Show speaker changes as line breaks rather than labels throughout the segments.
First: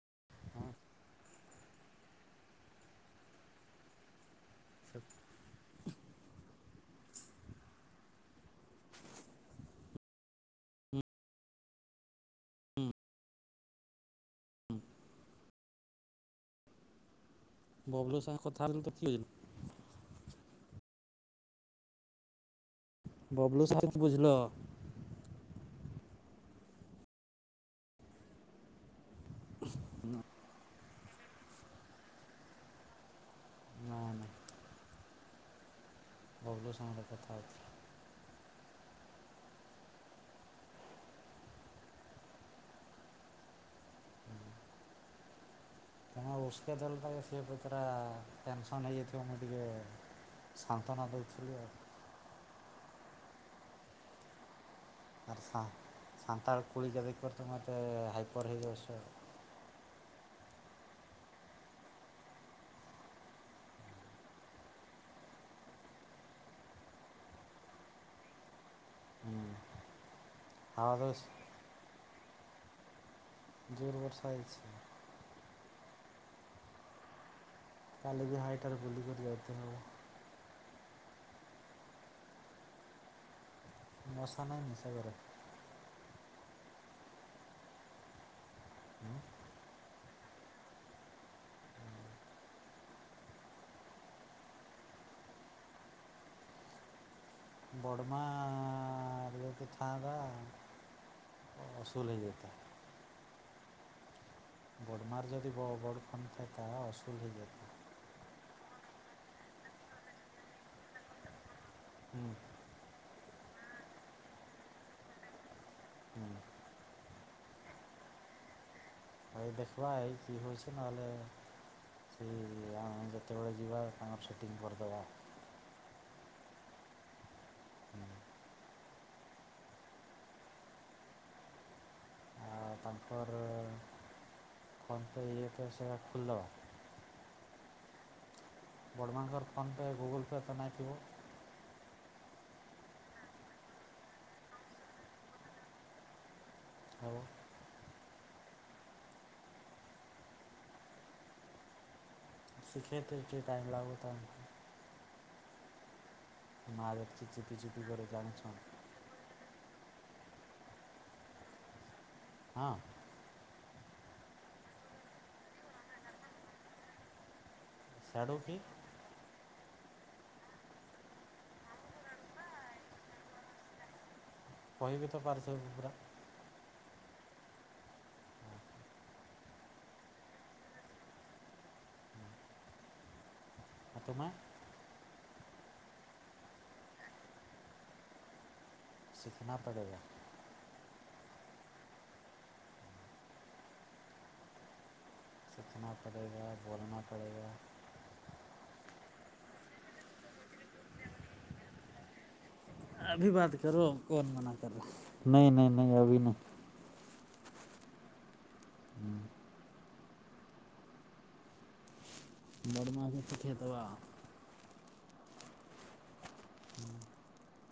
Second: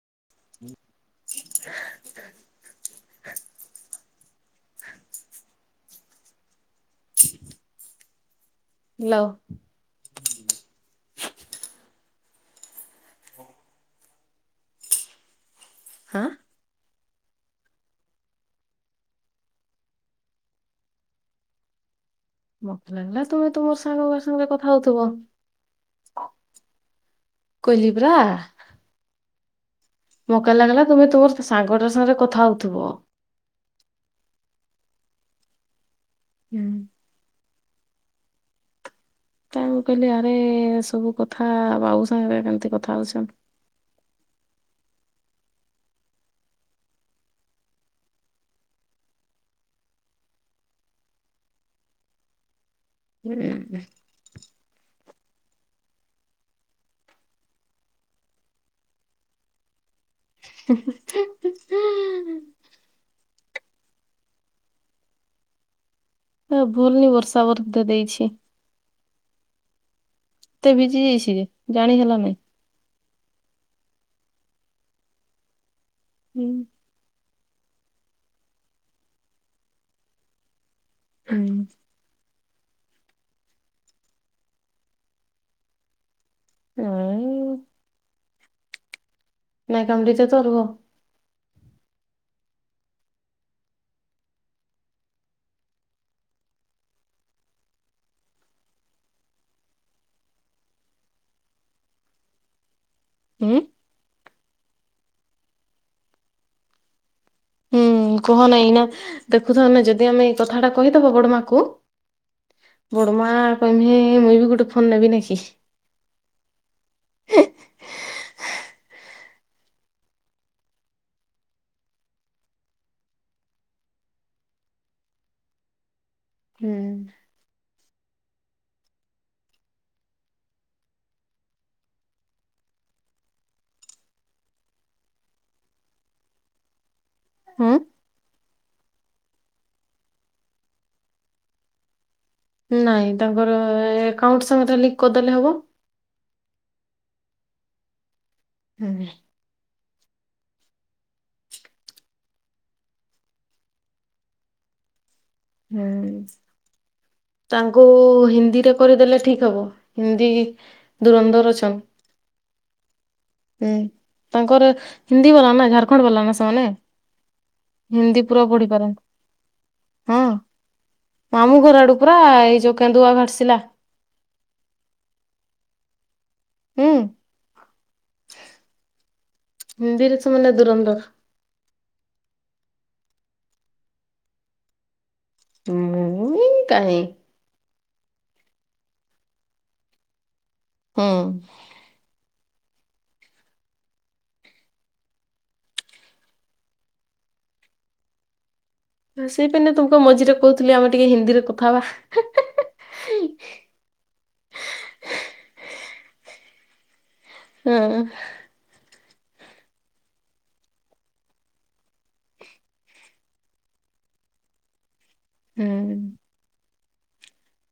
ହୁଁ ହାଁ ହାଁ।
ସ [inaudible]
ଲ।
ହୁଁ।
ହାଁ।
ବବୁଲୁ ସାଙ୍ଗେ କଥା ହେଲନି ତ କିି [unintelligible]
ମତେ ଲାଗିଲା ତୁମେ
ବବଲୁ ସାଙ୍ଗେ କି
ତୁମର
ବୁଝିଲ
ସାଙ୍ଗେ କଥା ହେଉଥିବ। କୋଇଲି ପରା। ମକା ଲାଗଲା। ତୁମେ ତୁମର ସାଙ୍ଗଟା ସାଙ୍ଗରେ କଥା ହଉଥିବ।
ହଁ।
ହୁଁ
ବବୁଲୁ ସାଙ୍ଗରେ କଥା ହଉଥି
ତାଆଉ ମୁଁ କହିଲି ଆରେ ସବୁ କଥା ବାବୁ ସାଙ୍ଗରେ କେମତି କଥା ହଉଛ?
[unintelligible] ଟେନସନ୍ ହେଇଯାଇଥିବ ମୁଁ ଟିକେ ସାନ୍ତ୍ୱନା ଦେଉଥିଲି ଆଉ।
ହୁଁ ଉହୁଁ।
[unintelligible] ମୋତେ ହାଇପର ହେଇଯାଉଛେ ଆଉ।
ହୁଁ ହୁନ ହୁଁ। ହ ଭୁଲନି ବର୍ଷା ବ [unintelligible] ଦେଇଛି।
ଆଉ ହୁଁ
ଏତେ
ହାୱା
ବିଜି ହେଇଛି
ଦଉଛି
ଯେ ଜାଣି ହେଲା ନାଇଁ।
ଜୋର ବର୍ଷା ହେଇଛି।
ହୁଁ।
କାଲି ବି ହାଇଟାରେ ବୁଲିକରି ଯାଇଥିଲେ ହେବ।
ହୁଁ।
ମଶା ନାହିଁ ମାସରି ବା [unintelligible]
ନାଇଁ।
ହୁଁ।
କାଉଣ୍ଡି ଶେଷ ରୁହ।
ବଡ଼ମା ରୁ [unintelligible] ଥାନ୍ତା ଅସୁଲ ହେଇଯାଇଥାନ୍ତା।
ହୁଁ।
ବଡ଼ମାର୍ ଯଦି ବ ବଡ଼ ଖଣ୍ଡ ଖାଇ ତାହା ଅସୁଲ ହେଇଯି
ହୁଁ କୁହ ନାଇଁ ନା ଦେଖୁଥା ନା ଯଦି ଆମେ ଏଇ କଥାଟା କହିଦବ ବଡ ମା କୁ
ହୁଁ।
ତୁମାର କହିମି ମୁଇଁ ବି ଗୋଟେ ଫୋନ ନେବି ନାଇ କି?
ହୁଁ। ଏଇ ଦେଖିବା ଏଇ କିଏ ହଉଛ ନହେଲେ ସେ ଯେତେବେଳେ ଯିବା ତାଙ୍କର ସେଟିଙ୍ଗ କରିଦେବା।
ହୁଁ।
ଆଉ ତାଙ୍କର ଫୋନ୍ ପେ ଇଏପେମ୍ ସେଇଟା ଖୁଲଦବା।
ହଁ।
ବଡମାନଙ୍କର ଫୋନ୍ ପେ ଗୁଗୁଲ୍ ପେ ତ ନାଇଥିବ।
ନାଇଁ ତାଙ୍କର ଏ -ଏକାଉଣ୍ଟ ସାଙ୍ଗେ ରେ ଲଙ୍କ୍ କରିଦେଲେ ହବ।
ଆଉ।
ହୁଁ।
ସିଖେଇଥ କି ଟାଇମ ଲାଗୁ ତ ଆମ
ହୁଁ।
ମାରେ
ତାଙ୍କୁ ହିନ୍ଦୀରେ କରିଦେଲେ ଠିକ ହବ। ହିନ୍ଦୀ ଦୁରନ୍ଧର ଅଛ।
ହଁ।
ହୁଁ ତାଙ୍କର ହିନ୍ଦୀ ବାଲା ନା ଝାରଖଣ୍ଡ ବାଲା ନା ସେମାନେ। ହିନ୍ଦୀ
ସିଆଡ଼ୁ
ପୁରା
କି
ପଢି ପାରନ୍। ହଁ ମାମୁଁ ଘର ଆଡୁକ୍ ପୁରା ଏଇ ଯୋଉ କେନ୍ଦୁଅ ଭାଟସିଲା।
କହି ବିି ତ ପାରୁଥିବ ପୁରା।
ହୁଁ, ହିନ୍ଦୀରେ ସେମାନେ ଦୁରନ୍ଧର୍।
ଆତୋ ମା?
ମୁଁ-ଉ କାହିଁ?
ସିଖନା ପଡେଗା।
ହୁଁ।
ସିଖନା ପଡ଼େଗା ବୋଲନା ପଡ଼େଗା।
ସେଇପାନେ ତମକୁ ମଝିରେ କହୁଥିଲି ଆମେ ଟିକେ ହିନ୍ଦୀରେ କଥା ହେବା।
ଅଭି ବାତ କରୋ କୋନ୍ ମନା କରରେ ନେଁ ନେଁ ନେଁ ଅଭି ନେଁଇ।
ହୁଁ।
ହୁଁ। ବଡ଼ମାକୋ ସିଖେ ଦବା ଆଉ।
ହୁଁ।
ହୁଁ।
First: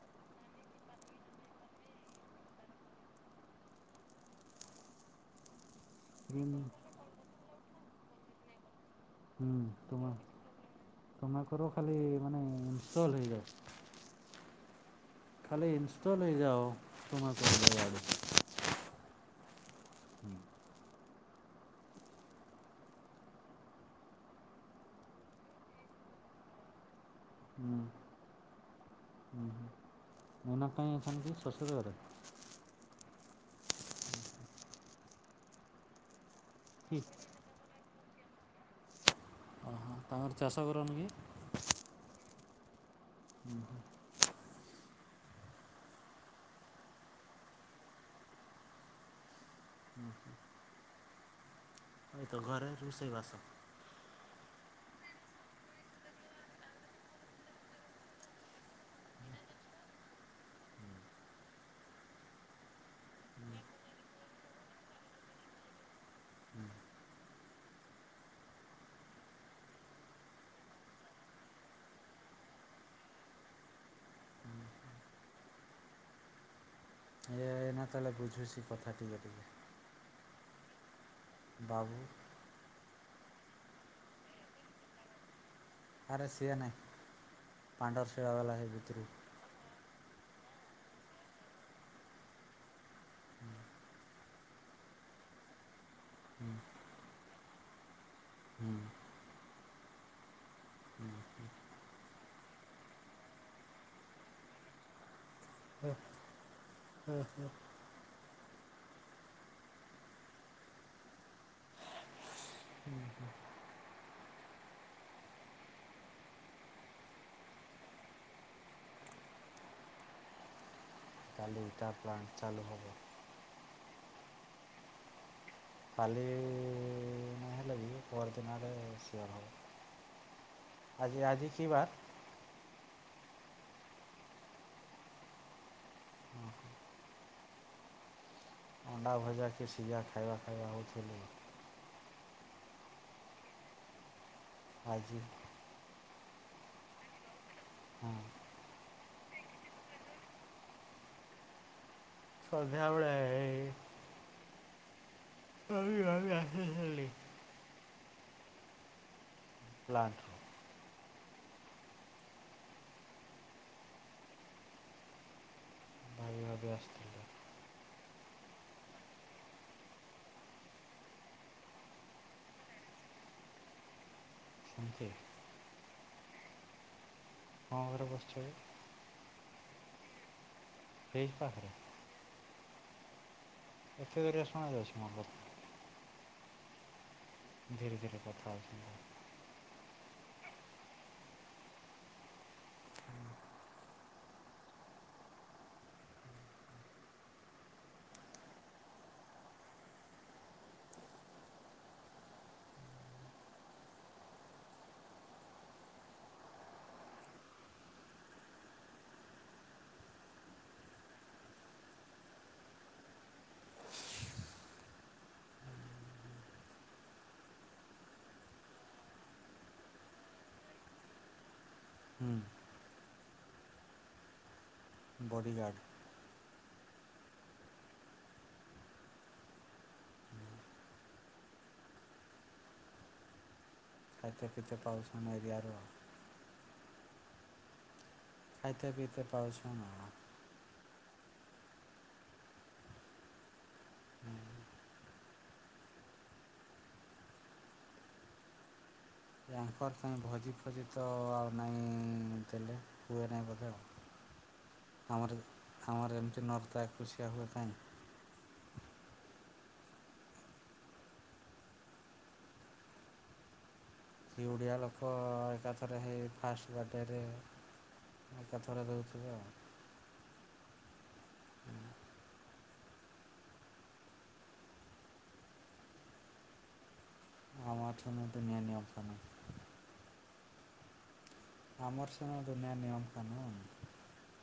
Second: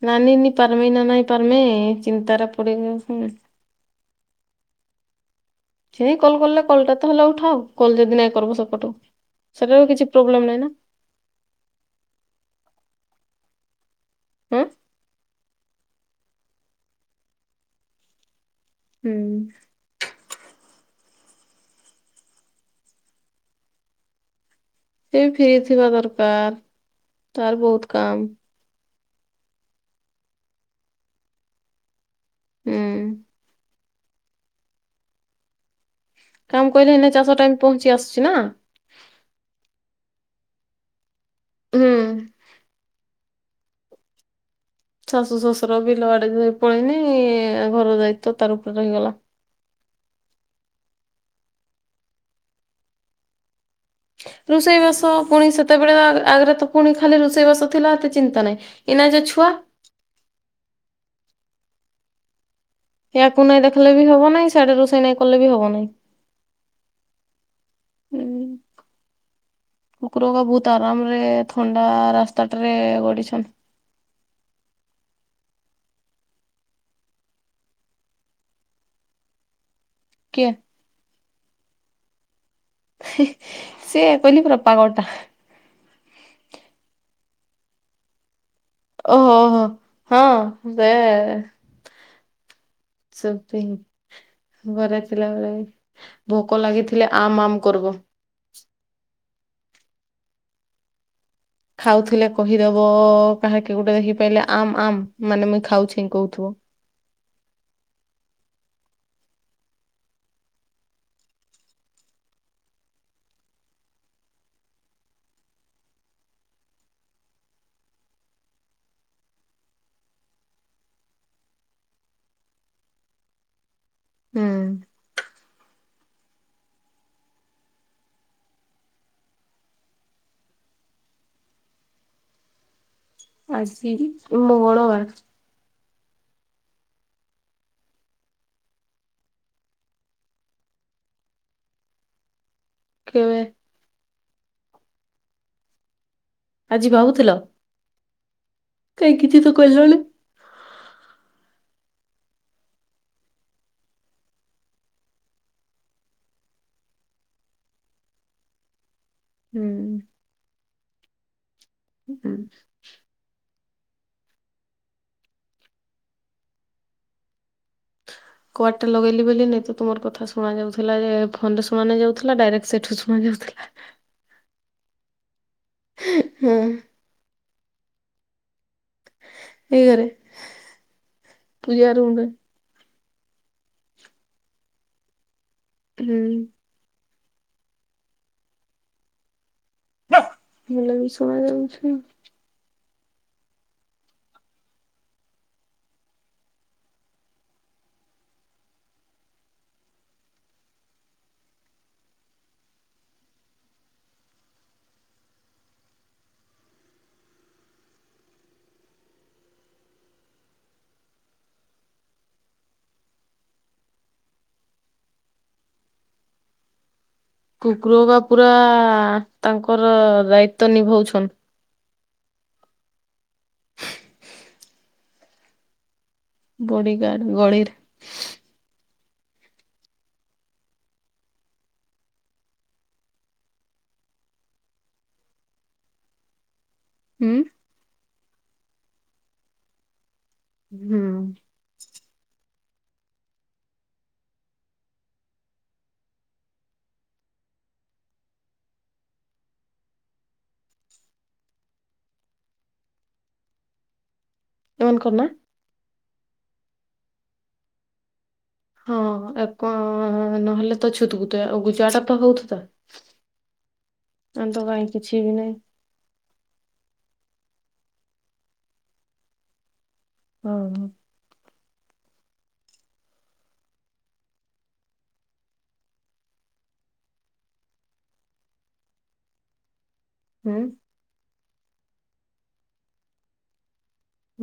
ନା ନି ନି ପାରମେ ନା ନାଇଁ ପାରମେ ଚିନ୍ତାରେ ପଡିଯାଉ ସମ୍ ଛେଇ କଲ କଲେ କଲଟା ତ ହେଲେ ଉଠାଓ। କଲ ଯଦି ନାଇଁ କରବୁ ସେପଟୁ
ହୁଁ
ସେଟାରୁ କିଛି
ତୁମ
ପ୍ରୋବ୍ଲେମ ନାହିଁ ନା
ତୁମଙ୍କର ଖାଲି ମାନେ ଇନଷ୍ଟଲ ହେଇଯାଏ।
ହଁ।
ଖାଲି ଇନ୍ଷ୍ଟଲ ହେଇଯାଅ ତୁମକୁ [unintelligible]
ହୁଁ।
[inaudible]
ସେ ଫେରି ଥିବା ଦର୍କାର୍। ତାର୍ ବହୁତ କାମ୍।
ହ ହ ମୋନା କାଇଁ ଅଛନ୍ତି ଶ୍ୱଶୁର ଗରେ।
ହୁଁ। କାମ୍ କଇଲେ
କି
ଏଇନେ ଚାସ ଟାଇମ ପହଞ୍ଚ୍ ଚି ଆସ୍ଚି ନାଆ।
ଓହୋ ତାଙ୍କର ଚାଷ କରନି କି?
ହୁଁ।
ହୁଁ।
ଶାଶୁ ଶ୍ୱଶୁର ବିଲ ଆଡେ ଯେ ପଳେଇନି ଘର ଦାଇତ୍ବ ତାର ଉପରେ ରହିଗଲା।
ହୁଁ ହୁଁ। ଏ ତ ଘରେ ରୋଷେଇବାସ
ରୁଷେଇ ବାସ ପୁଣି ସେତେବେଳେ ଆ-ଆଗରେ ତ ପୁଣି ଖାଲି ରୋଷେଇ ବାସ ଥିଲା ଏତେ ଚିନ୍ତା ନାଇଁ ଇନା ଯେ ଛୁଆ। [inaudible] ସେଆକୁ ନେଇ ଦେଖଲେ ବି ହବ ନାହିଁ ସେଆଡ ରୋଷେଇ ନାଇ କଲେ ବି ହବ ନାହିଁ। କୁକୁରକୁ ବହୁତ ଆରାମରେ ଥଣ୍ଡା ରାସ୍ତାଟାରେ ଗଡିଛନ୍।
ହେନା ତାହେଲେ ବୁଝୁଛି କଥା ଟିକେ [unintelligible]
କିଏ?
ବାବୁ।
ହି ସେ [unintelligible] ପୁରା ପାଗଳଟା।
ଆରେ ସିଏ ନାହିଁ [inaudible] [inaudible]
ଓହୋ ଓହୋ ହଁ ବେ ସେବି ଘରେ ଥିଲାବେଳେ
ହୁଁ
ଭୋକ ଲାଗିଥିଲେ ଆମ ଆମ କର୍ବ।
ହୁଁ। [inaudible]
ଖାଉଥିଲେ କହିଦବ କାହକେ ଗୋଟେ ଦେଖିପାଇଲେ ଆମ୍ ଆମ୍। ମାନେ ମୁଇଁ ଖାଉଛିନ୍ କହୁଥିବ।
[inaudible] କାଲିଇଟା ପ୍ଲାଣ୍ଟ ଚାଲୁ ହେବ।
ହୁଁ
କାଲି ହେଲେ ବି ପରଦିନରେ [unintelligible] ହବ ଆଜି ଆଜି ଯିବା।
ଆଜି ମଙ୍ଗଳ ବାର।
ଅଣ୍ଡା ଭଜାକେ ସିଝା ଖାଇବା ଖାଇବା ହଉଥିଲେ।
କେବେ?
ଆଜି।
ଆଜି ଭାବୁଥିଲ?
[inaudible]
କାହିଁ କିଛି ତ କହିଲଣି।
ସନ୍ଧ୍ୟାବେଳେ ଏଇ। ଭାବି ଭାବି ଆସିଥିଲି।
ହୁଁ।
ପ୍ଲାଣ୍ଟରୁ
[unintelligible]
ଭାବି ଭାବି ଆସୁଥିଲି।
କୁଆଡଟା ଲଗେଇଲି ବୋଲି ନାଇଁ ତ ତୁମର୍ କଥା ଶୁଣା ଯାଉଥିଲା। ଯେ ଫୋନରେ ଶୁଣା ନାଇଁ ଯାଉଥିଲା ଡାଇରେକ୍ଟ ସେଠୁ ଶୁଣା ଯାଉଥିଲା।
[inaudible]
[unintelligible] ହଁ।
ମଁ ଘରେ ପସିଛ କି?
ଏଇ ଘରେ।
ପାଖରେ
ପୂଜା ରୁମ୍ ରେ।
[unintelligible]
ହୁଁ।
ଧୀରେ ଧୀରେ କଥା ହବା।
ଭଲ ବି ଶୁଣା ଯାଉଛି। କୁକୁର ବା ପୁରା ତାଙ୍କର ପୁରା ଦାୟିତ୍ୱ ନିଭାଉଛନ୍ତି
ହୁଁ। ବଡ଼ିଗାର୍ଡ଼।
ବଡିଗାର୍ଡ ଗଳିରେ।
[inaudible]
ହୁଁ।
ଖାଇତେ ପିଇତେ ପାଉଛୁ।
ହୁଁ।
ୟାଙ୍କର କାଇଁ ଭୋଜି ଫୋଜି ତ ଆଉ ନାଇଁ ଦେଲେ ହୁଏ ନାହିଁ ବୋଧେ ଆଉ।
ଅନ୍ କରନା
ଆମର ଆମର ଏମିତି ନର୍ତା ଏକୁସିଆ ହୁଏ କଇଁ?
ହଁ ଏକ ନହେଲେ ତ ଛୁତୁକ [unintelligible]
ଓଡ଼ିଆ ଲୋକ ଏକାଥରେ ହେଇ ଫାଷ୍ଟ ବାର୍ଥଡେରେ ଏକାଥରେ ଦୋଉଥିବେ ଆଉ।
ହଁ।
[unintelligible]
ହୁଁ।
ଆମର ସିନା ଦୁନିଆ ନିୟମକାନୁନ।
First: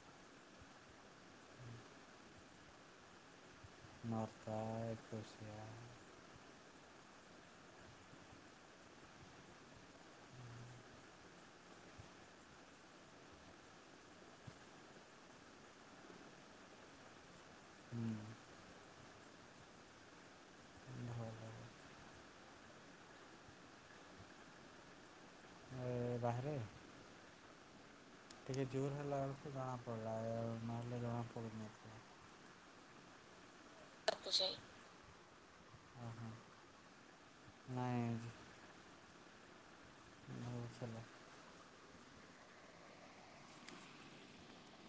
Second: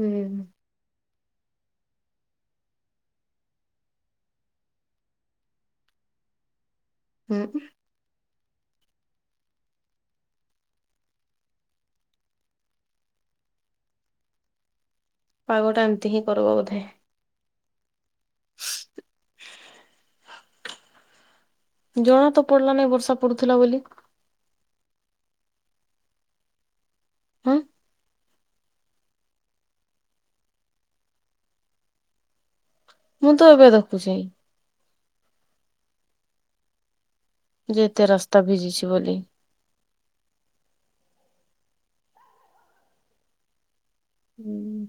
ହୁଁ। [inaudible]
ନଟା ଏକୋଇଶି ହେଲାଣି।
ହୁଁ। ପାଗଟା ଏମିତି ହିଁ କରିବ ବୋଧେ।
ହୁଁ। ଭଲ
ଜଣା ତ ପଡିଲା ନାଇଁ ବର୍ଷା ପଡୁଥିଲା ବୋଲି।
ବାହରେ?
ହଁ।
ଟିକେ ଜୋର ହେଲା ବେଳ ଜଣା ପଡିଲା ନହେଲେ ଜଣା ପଡୁନଥିଲା।
[unintelligible] ତ [unintelligible]
ଓହୋ ନାଇଁ
ଯେତେ ରାସ୍ତା ଭିଜିଛି ବୋଲି
[unintelligible]
ହୁଁ।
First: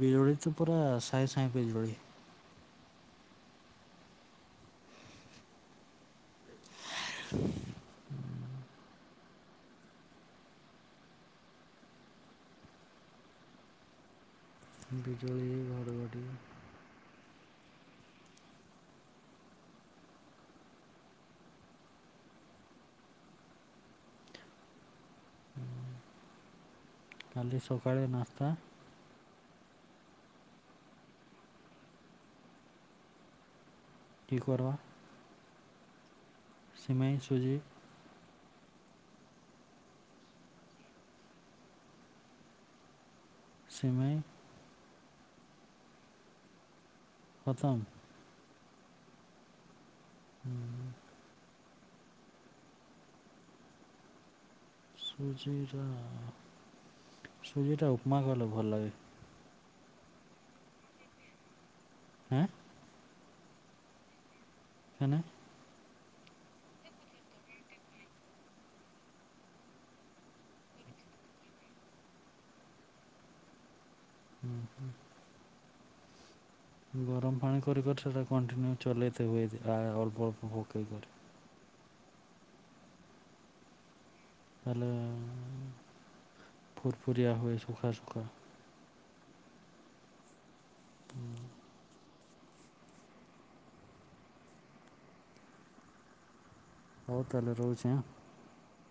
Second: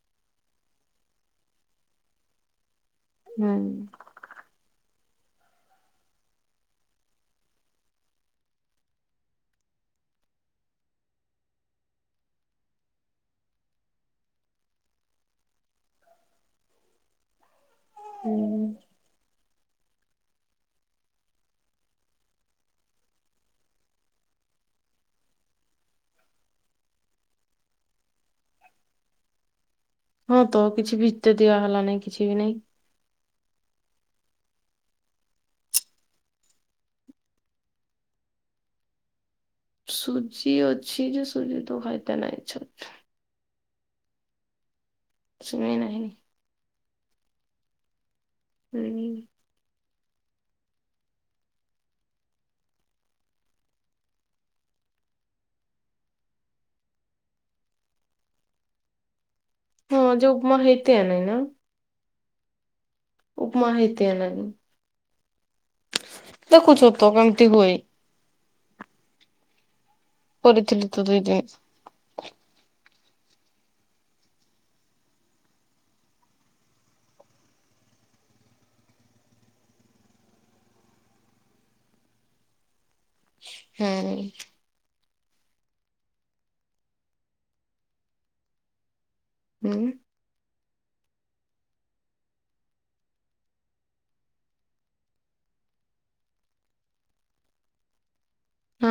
ବିଜୁଳିତ ପୁରା ସାଇସାଇ ବିଜଳି।
ହୁଁ।
[inaudible] ବିଜୁଳି ଘର
ହୁଁ।
କାଲି ସକାଳେ ନାସ୍ତା?
ହଁ ତ କିଛି ଭିତରିଆ ହେଲାନାଇଁ କିଛି ବି ନାଇଁ।
କି କରବା? ସିମେଇଁ ସୁଜି
ସୁଜି ଅଛି ଯେ ସୁଜି ତୁ ଖାଇତା ନାଇ ଚ୍ଛେତ
ସିମେଇଁ?
ସିମେଇଁ ନାଇନି।
ଖତମ୍?
[unintelligible]
ହୁଁ। ସୁଜିଟା ସୁଜିଟା ଉପମା କଲେ ଭଲ ଲାଗେ।
ହଁ ଯେଉମା ହେଇତ ନେଇନା।
ଏଁ
ଉପମା ହେଇତେ ନା।
କେନେ
ଦେଖୁଛୁ ତ କମତି ହୁଏ। [inaudible] ତ ଦୁଇଦ
ହୁଁ ହୁଁ। ଗରମ ପାଣି କରିକରି ସେଇଟା କଣ୍ଟିନ୍ୟୁ ଚଲେଇତେ ହୁଏ ଆ ଅଳ୍ପ ଅଳ୍ପ ପକେଇକରି।
ହଁ।
ତାହଲେ ଫୁରଫୁୁରଆ ହୋଇ ଶୁଖା ଶୁଖା
ବ [inaudible]
ହଉ ତାହେଲେ ରହୁଛି ଆଁ
ହଁ।